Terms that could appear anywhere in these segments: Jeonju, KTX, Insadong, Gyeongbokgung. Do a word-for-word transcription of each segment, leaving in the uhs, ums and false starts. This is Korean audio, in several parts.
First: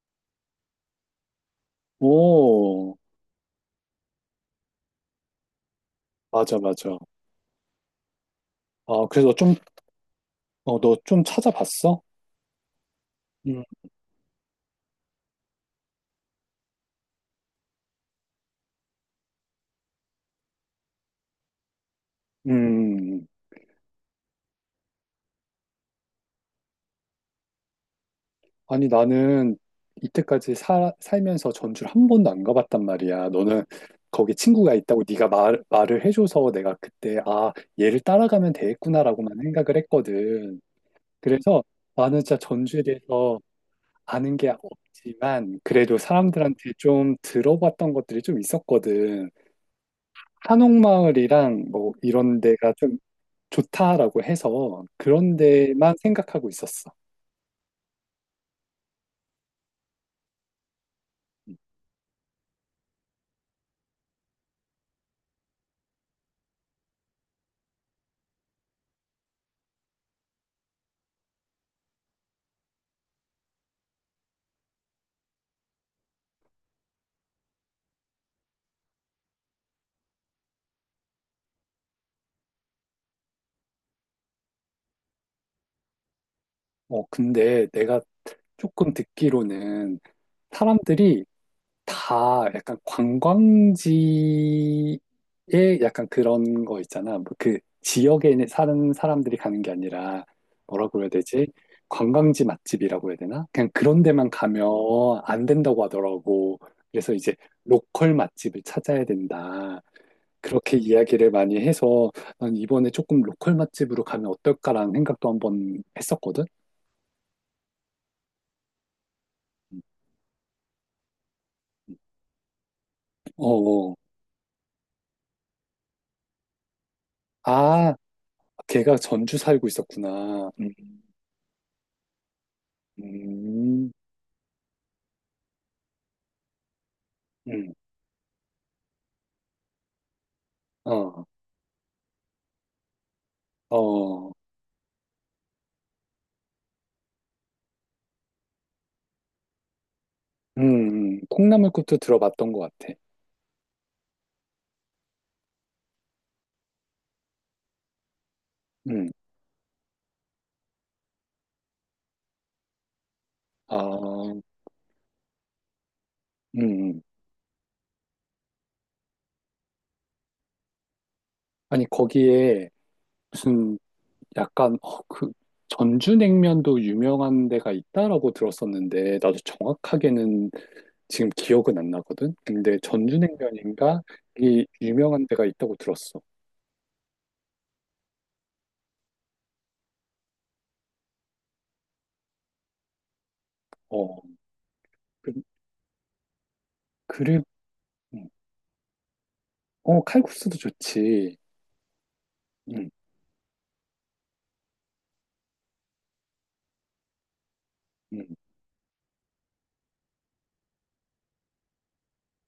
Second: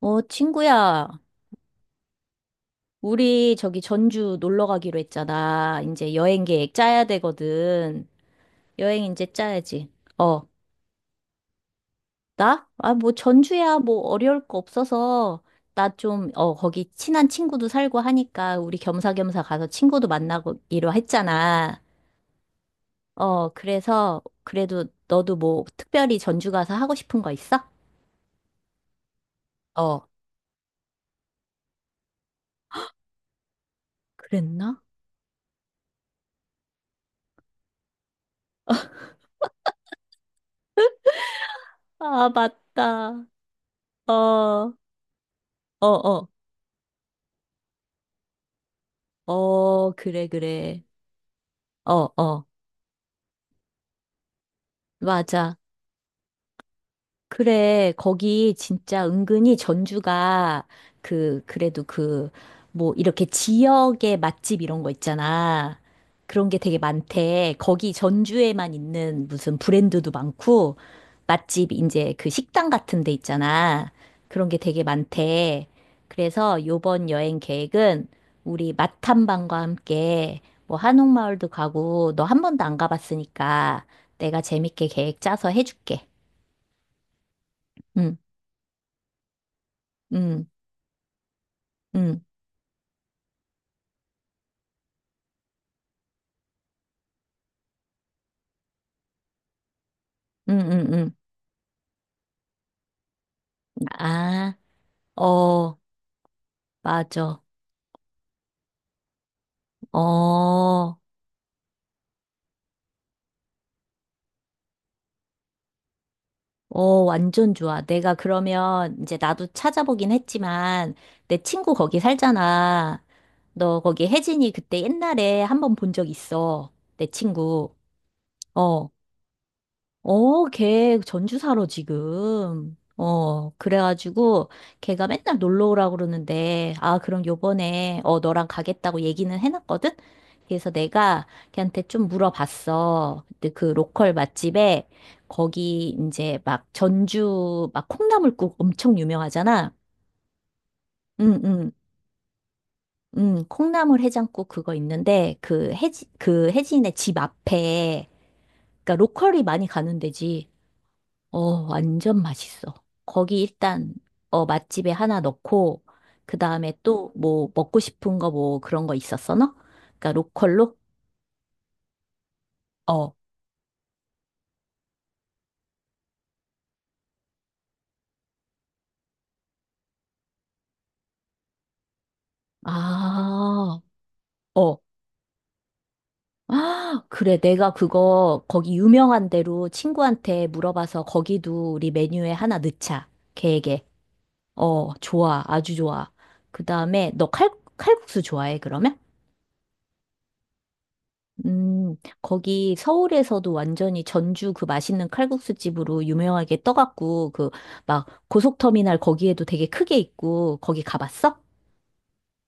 어, 친구야, 오, 우리 저기 전주 놀러 가기로 했잖아. 이제 여행 맞아, 계획 맞아. 짜야 되거든. 아, 여행 이제 그래서 좀, 짜야지. 어, 어, 너 좀 찾아봤어? 나? 아, 뭐 음, 전주야, 뭐 어려울 거 없어서 나 좀, 어, 거기 친한 친구도 살고 하니까 우리 겸사겸사 가서 친구도 만나기로 했잖아. 음. 어, 그래서 그래도 너도 뭐 특별히 전주 가서 하고 싶은 거 있어? 아니, 나는 어, 이때까지 사, 살면서 전주를 한 번도 안 가봤단 말이야. 너는 거기 친구가 그랬나? 있다고 네가 말, 말을 해줘서 내가 그때, 아, 얘를 따라가면 되겠구나라고만 생각을 했거든. 그래서 나는 아, 진짜 전주에 맞다. 대해서 어, 아는 게 어, 없지만, 그래도 어, 사람들한테 좀 들어봤던 것들이 좀 있었거든. 어, 그래, 그래. 한옥마을이랑 어, 뭐 이런 어, 데가 좀 좋다라고 해서 그런 맞아. 데만 생각하고 있었어. 그래, 거기 진짜 은근히 전주가 그, 그래도 그, 뭐, 이렇게 지역의 맛집 이런 거 있잖아. 그런 게 되게 많대. 거기 전주에만 있는 무슨 브랜드도 많고, 맛집, 이제 그 식당 같은 데 있잖아. 그런 게 되게 많대. 그래서 요번 여행 계획은 우리 맛탐방과 함께 뭐 한옥마을도 가고, 너 한 번도 안 가봤으니까 내가 재밌게 계획 짜서 해줄게. 어, 근데 내가 응, 조금 듣기로는 응. 사람들이 응, 다 약간 관광지에 약간 그런 거 있잖아. 뭐 그 지역에 있는 사는 사람들이 가는 게 아니라 응, 응, 뭐라고 해야 응. 되지? 관광지 맛집이라고 해야 되나? 그냥 그런 데만 아, 가면 안 어, 된다고 하더라고. 그래서 이제 맞아. 로컬 맛집을 찾아야 된다. 어, 그렇게 이야기를 많이 해서 난 이번에 조금 로컬 맛집으로 가면 어떨까라는 생각도 한번 했었거든. 어, 완전 좋아. 내가 그러면 이제 나도 찾아보긴 했지만 내 친구 거기 살잖아. 어, 너 어. 거기 혜진이 그때 옛날에 한번 본 적 있어. 내 친구. 아, 어. 걔가 전주 살고 어, 있었구나. 음. 걔 전주사로 지금. 어, 음, 그래가지고 걔가 맨날 놀러 오라고 그러는데, 아, 그럼 음, 요번에, 어, 너랑 가겠다고 얘기는 해놨거든? 그래서 어, 내가 걔한테 좀 물어봤어. 근데 그 로컬 어, 맛집에 거기 이제 막 전주 막 콩나물국 엄청 유명하잖아. 음, 음. 응, 응. 콩나물국도 들어봤던 것 같아. 응, 콩나물 해장국 그거 있는데, 그 해지, 그 해진의 집 앞에, 그니까 음, 로컬이 많이 가는 데지. 어, 완전 맛있어. 거기 아, 일단, 음, 어, 맛집에 하나 넣고, 그 다음에 음. 또 뭐 먹고 싶은 거 뭐 그런 거 있었어, 너? 그러니까 로컬로? 아니, 거기에 어, 무슨 약간, 어, 그, 전주냉면도 유명한 데가 있다라고 들었었는데, 나도 정확하게는 지금 기억은 안 나거든? 근데 아, 전주냉면인가? 이 어. 유명한 데가 있다고 들었어. 아, 그래. 내가 그거 거기 유명한 대로 친구한테 물어봐서 거기도 우리 메뉴에 하나 넣자. 계획에. 어, 어, 그, 좋아. 아주 좋아. 그 다음에 너 그리고, 칼, 칼국수 음. 좋아해, 그러면? 어, 칼국수도 좋지. 음, 거기 음, 서울에서도 완전히 전주 그 맛있는 칼국수 집으로 유명하게 떠갖고, 그, 막, 음. 고속터미널 거기에도 되게 크게 있고, 거기 가봤어?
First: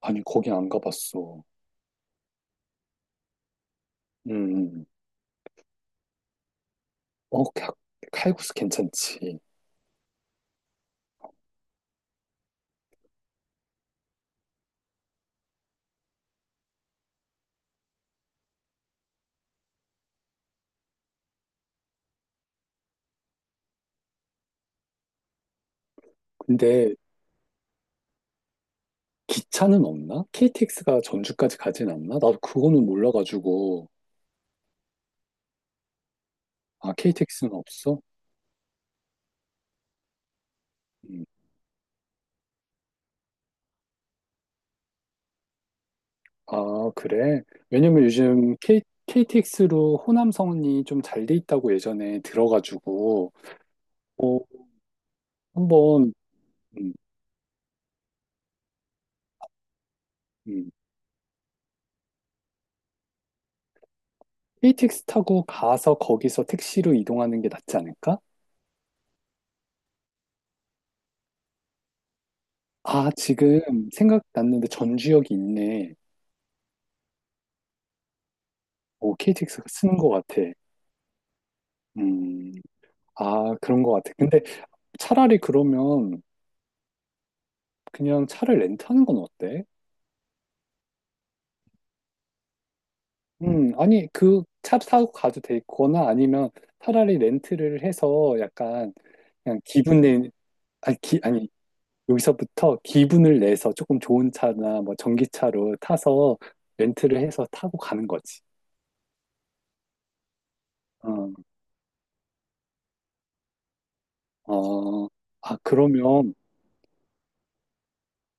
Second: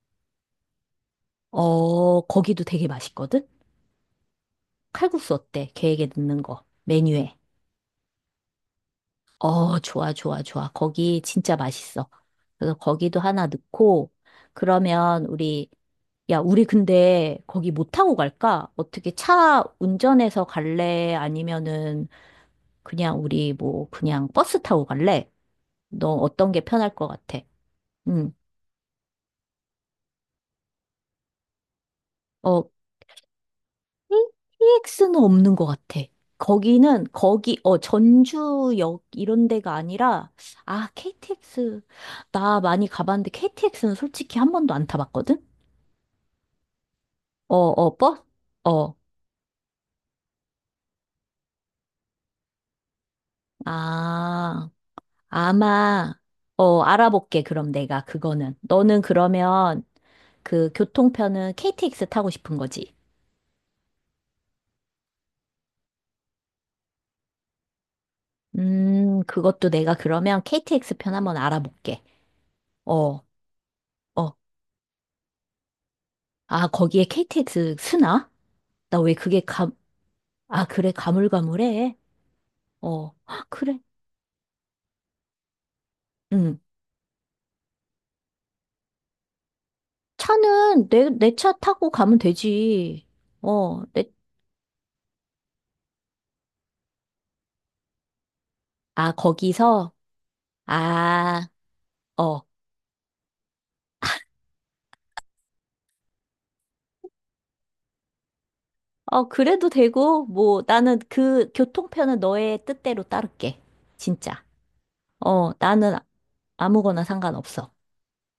아니, 거기 안 가봤어. 어, 거기도 되게 맛있거든? 음. 음. 칼국수 어때? 계획에 넣는 거, 메뉴에. 어, 카- 칼국수 괜찮지. 어, 좋아, 좋아, 좋아. 거기 진짜 맛있어. 그래서 거기도 하나 넣고, 그러면 우리, 야, 우리 근데 거기 못 타고 갈까? 어떻게 차 운전해서 갈래? 아니면은 그냥 우리 뭐 그냥 버스 타고 갈래? 너 어떤 게 편할 근데 것 같아? 음. 기차는 없나? 케이티엑스가 전주까지 가진 않나? 나도 어, 그거는 몰라가지고. 티엑스는 없는 것 같아. 아, 거기는 케이티엑스는 거기 어 없어? 전주역 이런 데가 아니라 아 음. 케이티엑스 나 많이 가봤는데 케이티엑스는 솔직히 한 번도 안 타봤거든? 아, 그래? 어, 어, 왜냐면 버스? 요즘 K, 어. KTX로 호남선이 좀 잘 돼 있다고 예전에 들어가지고 아, 한번 아마 어 음, 알아볼게 그럼 내가 그거는 너는 그러면 음. 그 교통편은 케이티엑스 타고 싶은 거지? 케이티엑스 타고 가서 거기서 택시로 이동하는 게 낫지 않을까? 음, 그것도 내가 그러면 케이티엑스 편 한번 알아볼게. 아, 어, 지금 어. 생각났는데 전주역이 있네. 아, 거기에 케이티엑스 쓰나? 나 왜 오, 그게 케이티엑스가 감, 쓰는 것 같아. 아, 그래, 가물가물해. 음, 어, 헉, 아, 그래. 그런 것 같아. 근데 차라리 그러면 응. 그냥 차를 렌트하는 건 어때? 차는 내, 내 차 타고 가면 되지. 음, 어, 내, 아니, 그 차 사고 가도 되거나 아니면 차라리 렌트를 해서 약간 아, 그냥 거기서? 기분 내, 아니, 기, 아니, 아, 어. 여기서부터 기분을 내서 조금 좋은 차나 뭐 전기차로 타서 렌트를 해서 타고 가는 거지. 어, 그래도 되고, 뭐, 나는 어, 그 교통편은 너의 뜻대로 따를게. 진짜. 어, 어, 아, 나는 그러면 아무거나 상관없어.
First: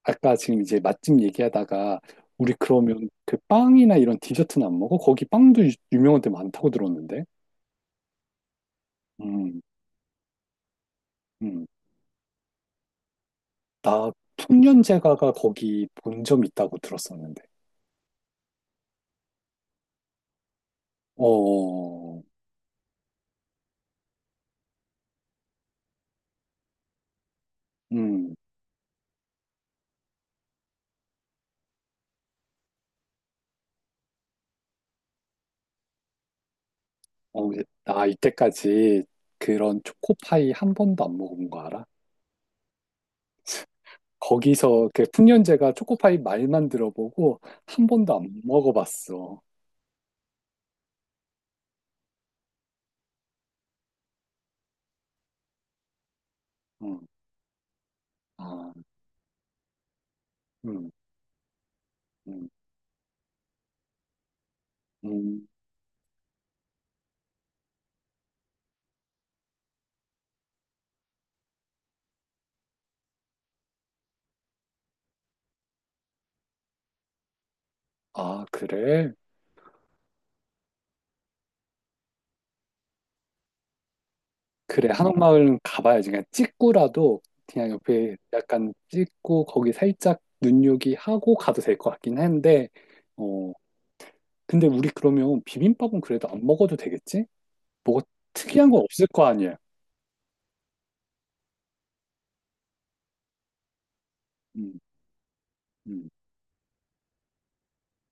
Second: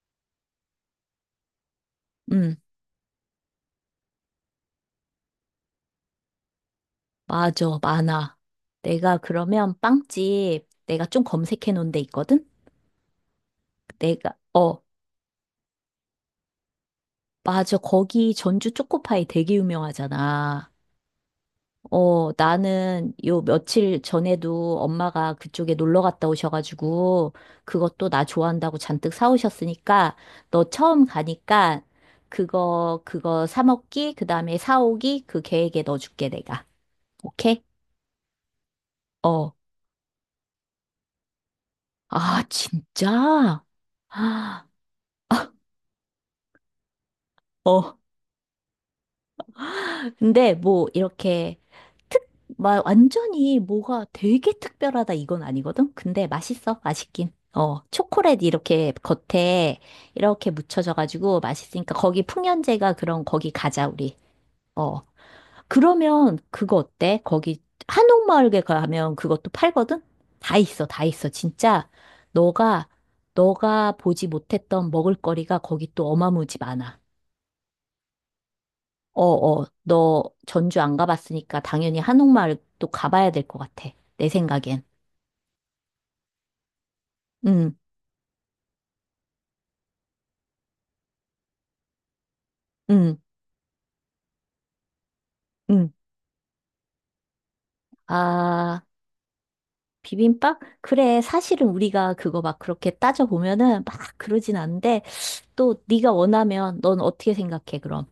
아까 지금 이제 맛집 얘기하다가 우리 음. 그러면 그 빵이나 이런 디저트는 안 먹어? 거기 빵도 유- 유명한 데 많다고 들었는데. 맞아, 많아. 내가 음, 그러면 빵집 내가 좀 음. 검색해 놓은 데 있거든? 나 내가, 어, 풍년제과가 거기 본점 있다고 들었었는데. 맞아. 거기 전주 초코파이 되게 유명하잖아. 어, 어, 나는 요 며칠 전에도 엄마가 그쪽에 놀러 갔다 오셔가지고 그것도 나 음, 좋아한다고 잔뜩 사오셨으니까 너 처음 가니까 그거, 그거 사 먹기, 그 다음에 사오기 그 계획에 넣어줄게, 내가. 어, 오케이? 근데 나 이때까지 어. 그런 초코파이 한 번도 안 먹어본 거 알아? 아, 진짜? 아, 거기서 그 풍년제가 초코파이 말만 들어보고 한 어. 번도 안 먹어봤어. 근데 뭐 이렇게 특, 막 완전히 뭐가 되게 특별하다 이건 아니거든? 근데 맛있어, 응, 맛있긴. 어, 초콜릿 아, 이렇게 겉에 이렇게 음, 묻혀져가지고 맛있으니까 거기 음, 풍년제가 그런 거기 가자, 우리. 어, 음. 그러면 그거 어때? 거기 한옥마을에 가면 그것도 팔거든? 다 있어, 다 있어. 진짜 너가, 너가 보지 못했던 먹을거리가 거기 또 어마무지 많아. 아, 그래? 어, 어, 너 전주 안 가봤으니까 당연히 한옥마을 또 가봐야 될 것 같아. 내 생각엔. 그래, 한옥마을은 가봐야지. 그냥 찍고라도 그냥 응, 옆에 약간 찍고 거기 살짝 눈요기 하고 가도 될 것 같긴 한데, 응, 어, 근데 우리 그러면 응. 비빔밥은 그래도 안 먹어도 되겠지? 뭐가 특이한 건 아, 없을 거 아니야. 비빔밥? 그래, 사실은 우리가 그거 막 그렇게 따져보면은 막 그러진 음, 않은데, 또 음. 네가 원하면 넌 어떻게 생각해, 그럼?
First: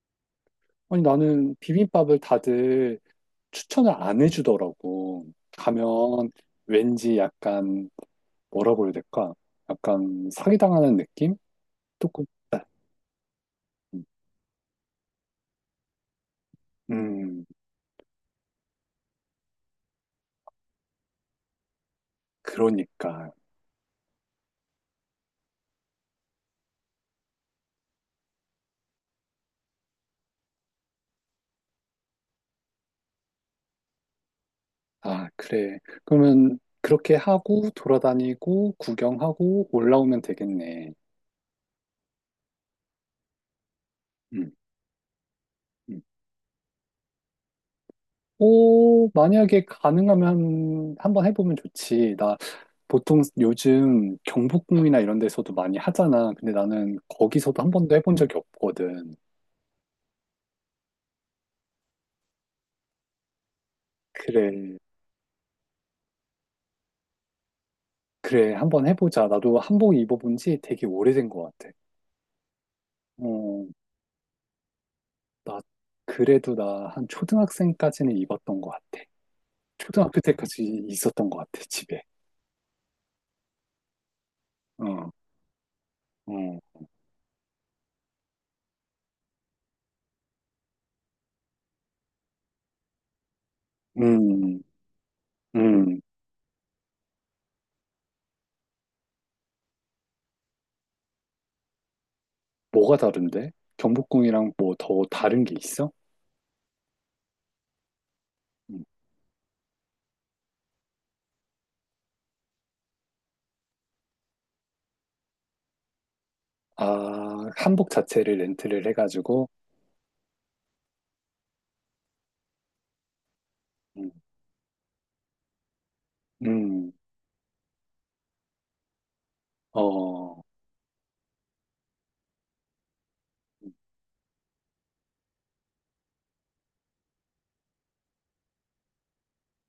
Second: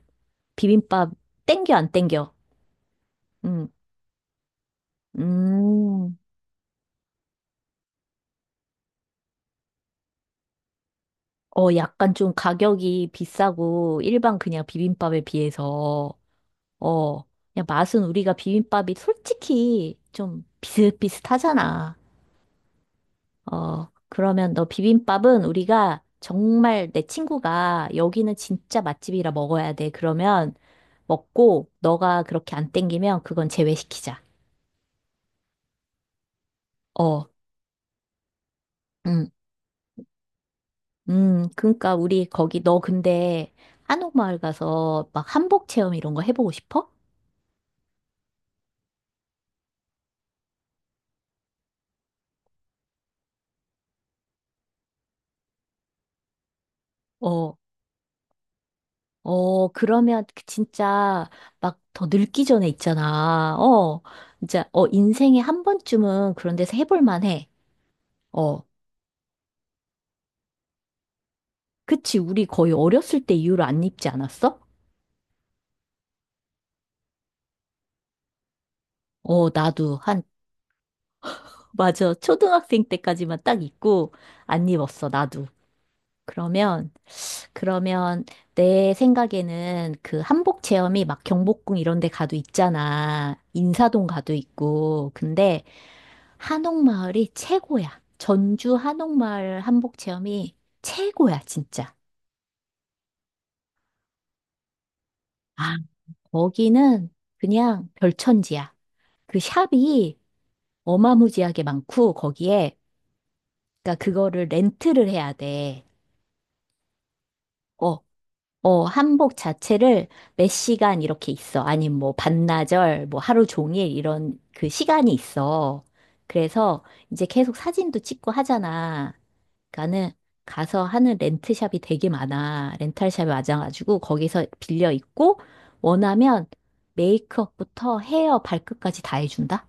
아니, 비빔밥 나는 땡겨, 안 비빔밥을 땡겨? 다들 응, 추천을 안 해주더라고. 음, 가면 왠지 약간 뭐라고 해야 될까? 약간 사기당하는 느낌? 어, 약간 조금, 좀 있다. 가격이 비싸고 음, 일반 그냥 비빔밥에 비해서 어, 음, 그냥 맛은 우리가 비빔밥이 솔직히 좀 비슷비슷하잖아. 그러니까. 어, 그러면 너 비빔밥은 우리가 정말 내 친구가 여기는 진짜 맛집이라 먹어야 돼. 그러면 먹고 너가 그렇게 안 땡기면 그건 제외시키자. 아, 그래. 그러면 그렇게 어, 하고 돌아다니고 음, 구경하고 올라오면 되겠네. 음, 그러니까 우리 거기 너 근데 한옥마을 음, 가서 막 한복 체험 음. 이런 거 해보고 싶어? 오, 만약에 가능하면 한번 해보면 좋지. 나 보통 요즘 경복궁이나 이런 데서도 많이 하잖아. 근데 나는 어, 거기서도 한 번도 해본 적이 없거든. 어, 그러면 그 진짜 막 더 늙기 전에 있잖아. 어, 진짜, 그래, 어, 인생에 한 번쯤은 그런 데서 해볼 만해. 그래, 어, 한번 해보자. 나도 한복 입어본 지 되게 오래된 것 같아. 그치. 우리 거의 어렸을 때 이후로 어, 안 입지 않았어? 나, 그래도 나 한 초등학생까지는 입었던 것 같아. 어, 나도 초등학교 한, 때까지 있었던 것 같아, 집에. 맞아. 초등학생 때까지만 딱 입고 안 입었어, 어, 나도. 어, 그러면, 그러면 내 생각에는 그 한복 체험이 막 경복궁 이런 데 가도 있잖아. 인사동 가도 음, 있고. 근데 음. 한옥마을이 최고야. 전주 한옥마을 한복 체험이 최고야, 진짜. 뭐가 다른데? 경복궁이랑 뭐 더 다른 게 아, 있어? 거기는 그냥 별천지야. 음. 그 샵이 어마무지하게 많고, 거기에, 그러니까 그거를 렌트를 해야 돼. 아, 한복 어, 자체를 어, 렌트를 한복 해가지고, 자체를 몇 시간 이렇게 있어. 아니면 뭐 반나절, 뭐 하루 종일 음, 이런 그 시간이 있어. 그래서 음, 이제 계속 사진도 찍고 하잖아. 그러니까는 어, 가서 하는 렌트샵이 되게 많아. 렌탈샵이 많아가지고 거기서 빌려 입고 원하면 메이크업부터 헤어 발끝까지 다 해준다?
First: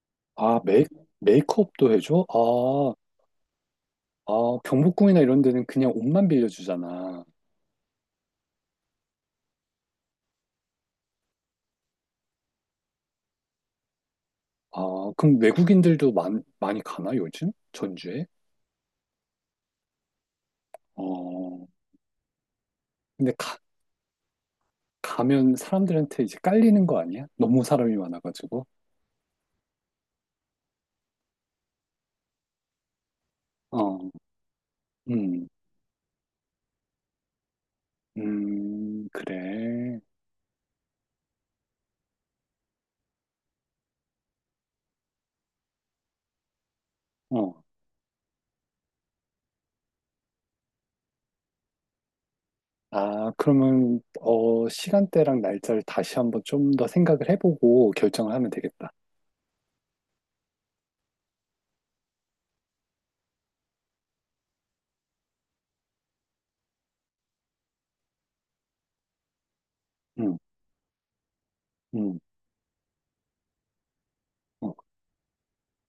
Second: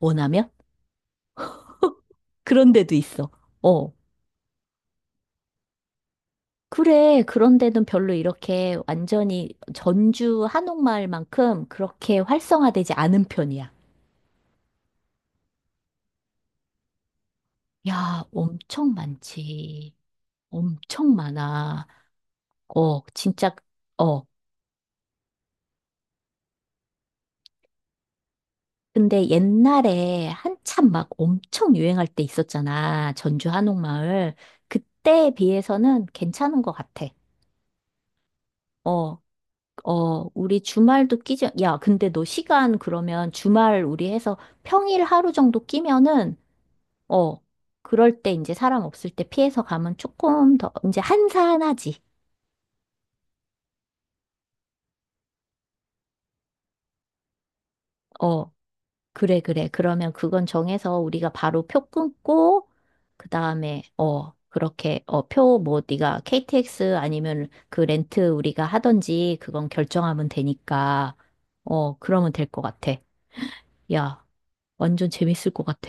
원하면? 아, 메이, 메이크업도 해줘? 그런 데도 아, 있어. 어. 아, 경복궁이나 이런 데는 그냥 옷만 그래. 빌려주잖아. 그런 데는 별로 이렇게 완전히 전주 한옥마을만큼 그렇게 활성화되지 않은 편이야. 아, 그럼 외국인들도 많, 많이 가나, 요즘? 야, 전주에? 엄청 많지. 엄청 어, 많아. 어, 근데 진짜, 가, 어. 가면 사람들한테 이제 깔리는 거 아니야? 너무 사람이 많아가지고. 근데 옛날에 한참 막 엄청 유행할 때 있었잖아. 전주 어, 한옥마을. 그때에 음, 비해서는 괜찮은 것 같아. 음, 어, 그래. 어, 우리 주말도 끼지. 야, 근데 너 시간 그러면 주말 우리 해서 평일 하루 정도 끼면은, 어, 어, 그럴 때 이제 사람 없을 때 피해서 가면 조금 더, 이제 한산하지. 아, 그러면, 어, 시간대랑 날짜를 다시 한번 좀 더 생각을 해보고 결정을 어, 하면 되겠다. 그래, 그래. 그러면 그건 정해서 우리가 바로 표 끊고, 그 다음에, 어, 그렇게, 어, 표 뭐, 네가 케이티엑스 아니면 그 렌트 우리가 하던지 그건 결정하면 응, 되니까, 어, 응. 그러면 될 것 같아. 야, 어. 완전 재밌을 것 같아.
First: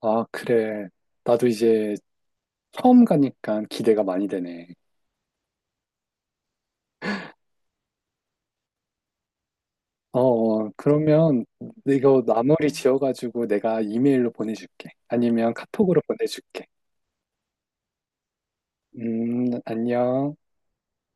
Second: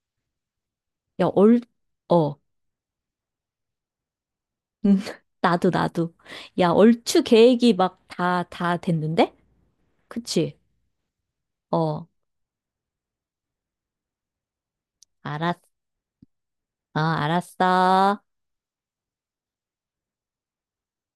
아, 그래. 야, 나도 얼, 이제 어, 음, 처음 가니까 기대가 많이 되네. 나도, 나도. 야, 얼추 계획이 막 다, 다 됐는데? 어, 그치? 어, 그러면 어, 이거 나머리 지어가지고 내가 이메일로 보내줄게. 아니면 알았, 카톡으로 보내줄게. 어, 알았어. 음, 안녕.